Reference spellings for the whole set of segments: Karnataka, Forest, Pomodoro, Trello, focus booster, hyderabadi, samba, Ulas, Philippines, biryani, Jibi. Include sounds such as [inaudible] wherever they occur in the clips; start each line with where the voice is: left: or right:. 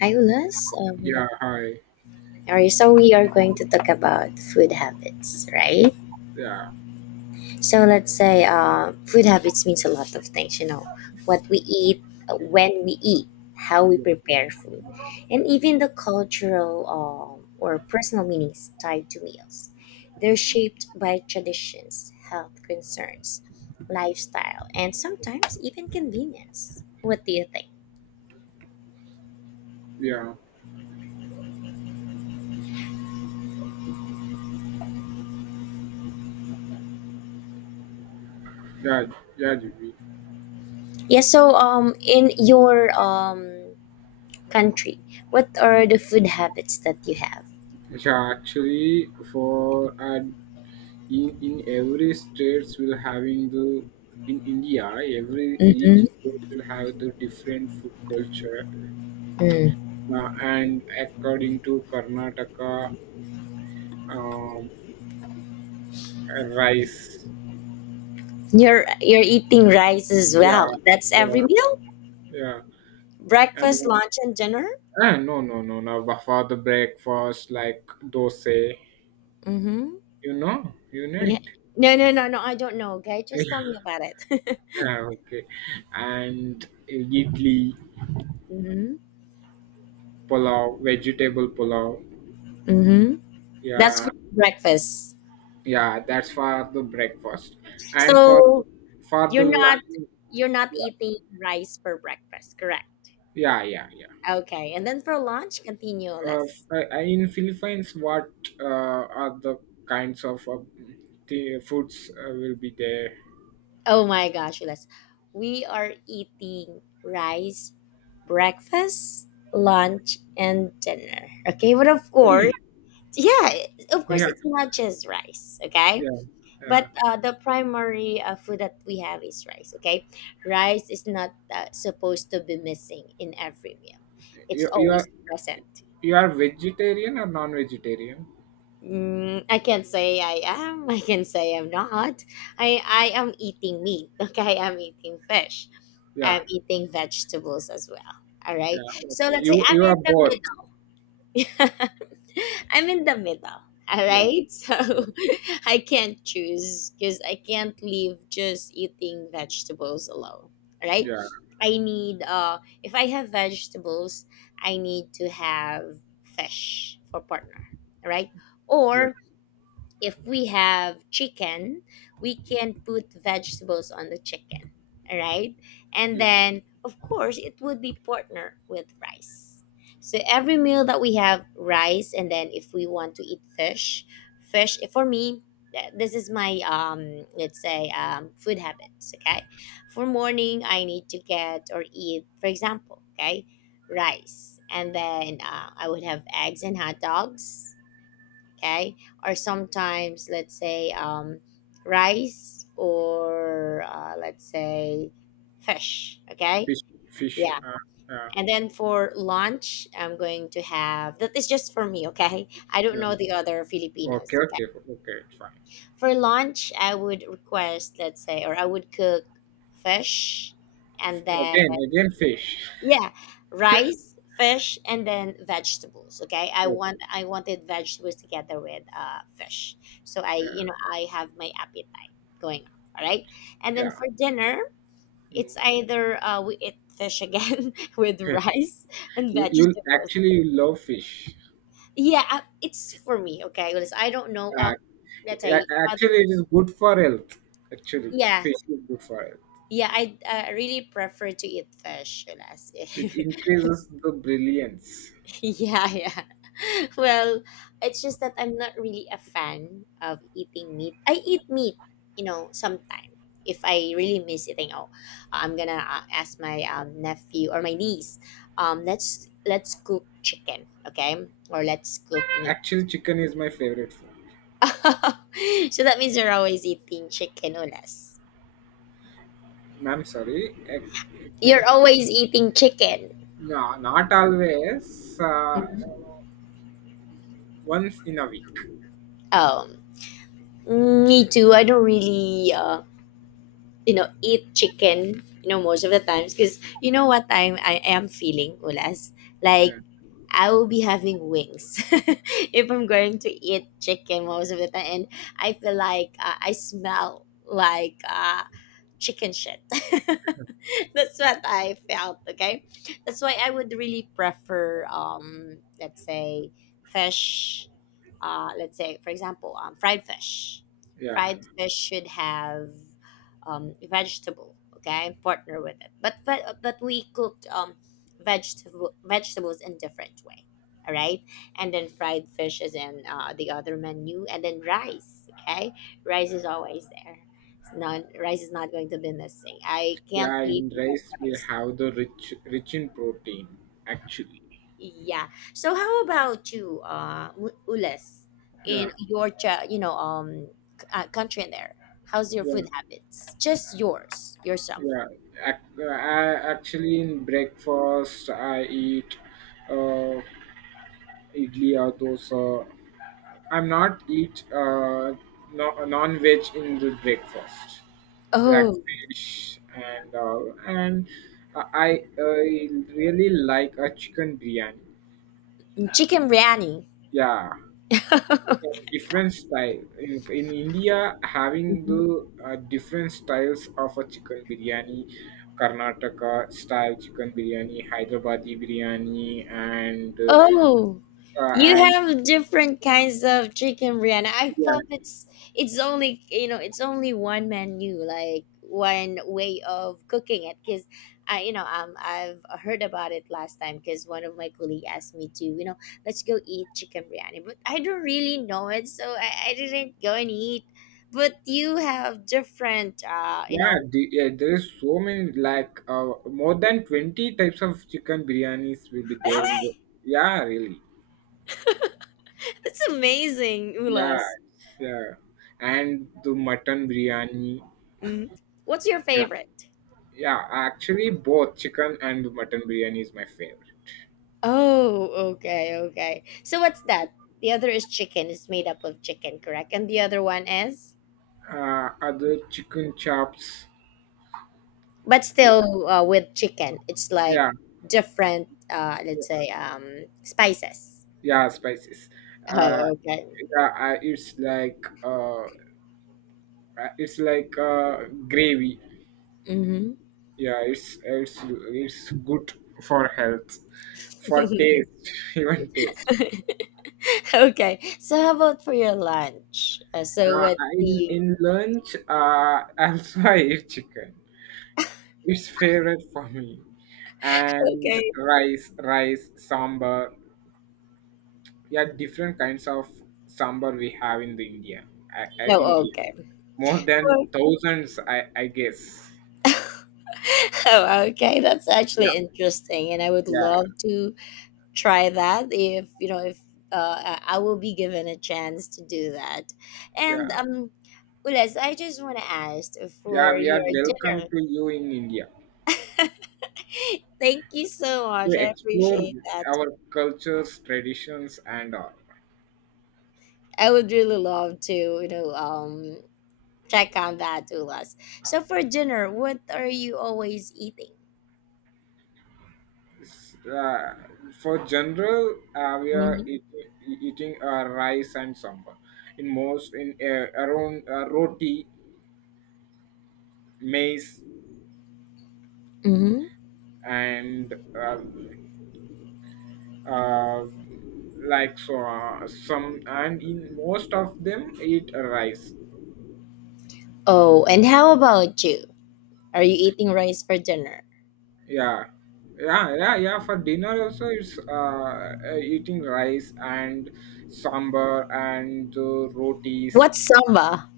left: Hi, Ulas.
right: Yeah, hi.
left: All right, so we are going to talk about food habits, right?
right: Yeah,
left: So let's say food habits means a lot of things, you know, what we eat, when we eat, how we prepare food, and even the cultural or personal meanings tied to meals. They're shaped by traditions, health concerns, lifestyle, and sometimes even convenience. What do you think?
right: yeah, yeah, yeah, Jibi.
left: Yeah, so in your country, what are the food habits that you have?
right: Yeah, actually, for in every states will having the in India, every each
left: Mm-hmm.
right: state will have the different food culture,
left: Mm.
right: and according to Karnataka, um, rice.
left: You're eating rice as
right: Yeah,
left: well. That's
right: yeah,
left: every meal,
right: yeah.
left: breakfast,
right: And,
left: lunch, and dinner.
right: no, no, no, no. For the breakfast, like dosa,
left: Mm-hmm.
right: you know
left: Yeah. No, no, no, no. I don't know. Okay,
right: it.
left: just tell me about it. [laughs]
right: Yeah, okay. And idli,
left: Mm-hmm.
right: pulao, vegetable pulao.
left: Mm-hmm. That's
right: Yeah,
left: for breakfast.
right: yeah, that's for the breakfast. And for the,
left: So
right: for the
left: you're not
right: lunch,
left: you're not eating rice for breakfast, correct?
right: yeah, yeah, yeah.
left: Okay, and then for lunch, continue less.
right: In Philippines, what are the kinds of the foods will be there?
left: Oh my gosh, Les. We are eating rice, breakfast, lunch, and dinner. Okay, but of
right: Really?
left: course, yeah, of
right: Yeah,
left: course, it's not just rice, okay?
right: yeah,
left: But
right: yeah.
left: the primary food that we have is rice, okay? Rice is not supposed to be missing in every meal, it's
right: You, you
left: always
right: are
left: present.
right: you are vegetarian or non-vegetarian?
left: I can say I am. I can say I'm not. I am eating meat. [laughs] Okay, I'm eating fish.
right: Yeah,
left: I'm eating vegetables as well. All right.
right: yeah.
left: So
right: Okay.
left: let's say
right: You
left: I'm
right: you are
left: in
right: both.
left: the middle. [laughs] I'm in the middle. All
right: Yeah,
left: right.
right: yeah,
left: So [laughs] I can't choose because I can't leave just eating vegetables alone. All right.
right: yeah,
left: I need if I have vegetables, I need to have fish for partner. All right.
right: yeah.
left: Or if we have chicken, we can put vegetables on the chicken, all right? And
right: Yeah,
left: then, of course, it would be partner with rice. So every meal that we have rice, and then if we want to eat fish, fish for me, this is my let's say food habits. Okay, for morning I need to get or eat, for example, okay, rice, and then I would have eggs and hot dogs, okay, or sometimes let's say rice or let's say fish, okay,
right: fish, fish.
left: yeah,
right: Yeah,
left: and then for lunch I'm going to have, that is just for me, okay, I don't
right: yeah.
left: know the other
right: Okay,
left: Filipinos, okay.
right: okay, okay. Fine.
left: For lunch I would request, let's say, or I would cook fish, and then,
right: Again, again, fish.
left: yeah, rice, fish, and then vegetables, okay, i
right: Okay.
left: want i wanted vegetables together with fish. So I you
right: Yeah,
left: know I have my appetite going up, all right, and then
right: yeah.
left: for dinner
right: Mm.
left: it's either we eat fish again [laughs] with
right: [laughs]
left: rice and
right: you, you
left: vegetables.
right: actually you love fish.
left: Yeah, it's for me, okay, because I don't know,
right: Uh,
left: let's say, other
right: actually, it
left: people.
right: is good for health. Actually,
left: Yeah,
right: fish is good for health.
left: yeah, I really prefer to eat fish less.
right: It
left: [laughs]
right: increases the brilliance.
left: Yeah, yeah. [laughs] Well, it's just that I'm not really a fan of eating meat. I eat meat, sometime. If I really miss eating, oh, I'm gonna ask my nephew or my niece. Let's cook chicken, okay, or let's cook meat.
right: Actually, chicken is my favorite food.
left: [laughs] So that means you're always eating chicken, Ulas.
right: Ma'am, sorry. I
left: You're
right: think,
left: always eating chicken.
right: no, not always.
left: Mhm.
right: Once in a week.
left: Um, Me too. I don't really, eat chicken, most of the times. Because you know what I am feeling, Ulas? Like,
right: Yeah,
left: I will be having wings [laughs] if I'm going to eat chicken most of the time. And I feel like I smell like chicken shit. [laughs] That's what I felt, okay? That's why I would really prefer let's say fish let's say for example fried fish.
right: yeah.
left: Fried fish should have vegetable, okay? Partner with it. But we cooked vegetables in different way. All right? And then fried fish is in the other menu and then rice, okay? Rice is always there. It's not, rice is not going to be missing. I can't
right: Yeah,
left: live
right: in
left: without
right: rice we
left: rice.
right: have the rich in protein actually.
left: Yeah. So how about you, Ules,
right: Yeah,
left: in your country in there? How's your
right: yeah,
left: food habits? Just yours, yourself.
right: yeah. Actually, in breakfast I eat uh, idli or dosa. I'm not eat no, non-veg in the breakfast, like
left: Oh,
right: fish and all. And I really like a chicken biryani.
left: chicken biryani.
right: Yeah, yeah, different style in india having
left: [laughs]
right: the different styles of a chicken biryani karnataka style chicken biryani, hyderabadi biryani, and uh,
left: Oh,
right: uh,
left: you
right: and
left: have different kinds of chicken biryani. I
right: yeah,
left: thought it's only, it's only one menu, like one way of cooking it. Because I you know I've heard about it last time, because one of my colleague asked me to, let's go eat chicken biryani, but I don't really know it, so I didn't go and eat. But you have different
right: yeah, yeah, there is so many more than 20 types of chicken biryanis will be there in the
left: [laughs]
right: yeah, really,
left: that's amazing,
right: yeah,
left: Ulas.
right: yeah, and the mutton biryani,
left: Mhm. What's your
right: yeah,
left: favorite?
right: yeah, actually both chicken and mutton biryani is my favorite.
left: Oh, okay, okay. So what's that? The other is chicken. It's made up of chicken, correct? And the other one is,
right: Other chicken chops.
left: but
right: Yeah,
left: still with chicken. It's like
right: yeah,
left: different,
right: yeah,
left: let's say, spices.
right: yeah, spices. Uh,
left: Oh, okay.
right: yeah, I it's like gravy. Yeah, it's good for health, for
left: Mm-hmm. [laughs]
right: taste, [laughs] even taste.
left: Okay. So how about for your lunch? So
right: Uh,
left: what
right: in
left: the?
right: in lunch, [laughs] also I eat chicken. It's favorite for me. And
left: Okay.
right: rice, rice, sambar, yeah, different kinds of sambar we have in the india.
left: No.
right: India
left: Okay. [laughs]
right: more than thousands, I guess.
left: Oh, okay. That's actually
right: Yeah,
left: interesting, and I would love
right: yeah,
left: to try that if you know if I will be given a chance to do that.
right: yeah,
left: And Ules, I just want to ask
right: yeah,
left: for
right: we are
left: your
right: welcome
left: dinner.
right: to you in india
left: [laughs] Thank you so
right: to
left: much. I
right: explore
left: appreciate that.
right: our cultures, traditions, and all.
left: I would really love to check on that, Ules. So for dinner, what are you always eating?
right: S- uh, for general we are
left: Hmm.
right: eating rice and sambar in most in around roti, maize,
left: Hmm.
right: and uh, uh, like some, and in most of them eat rice.
left: Oh, and how about you? Are you eating rice for dinner?
right: Yeah, yeah, yeah, yeah, for dinner also it's eating rice and sambar and rotis.
left: What's samba?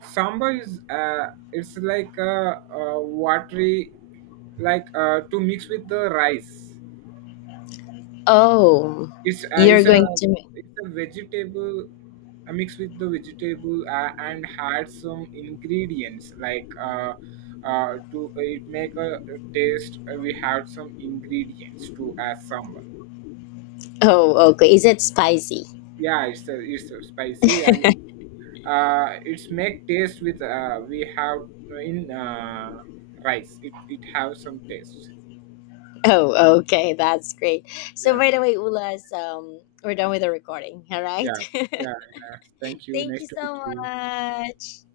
right: Sambar is it's like a watery, like to mix with the rice.
left: Oh,
right: It's uh,
left: you're
right: it's a
left: going to.
right: it's a vegetable, a mix with the vegetable and had some ingredients, like to it make a taste. We had some ingredients to add sambal.
left: Oh, okay. Is it spicy? [laughs]
right: Yeah, it's a spicy and it's make taste with we have in rice. It have some taste.
left: Oh, okay. That's great. So, by
right: Yeah,
left: the way, Ulas, we're done with the recording. All right.
right: yeah,
left: [laughs]
right: yeah, yeah. Thank you.
left: Thank
right: Nice
left: you
right: to
left: so
right: meet you.
left: much.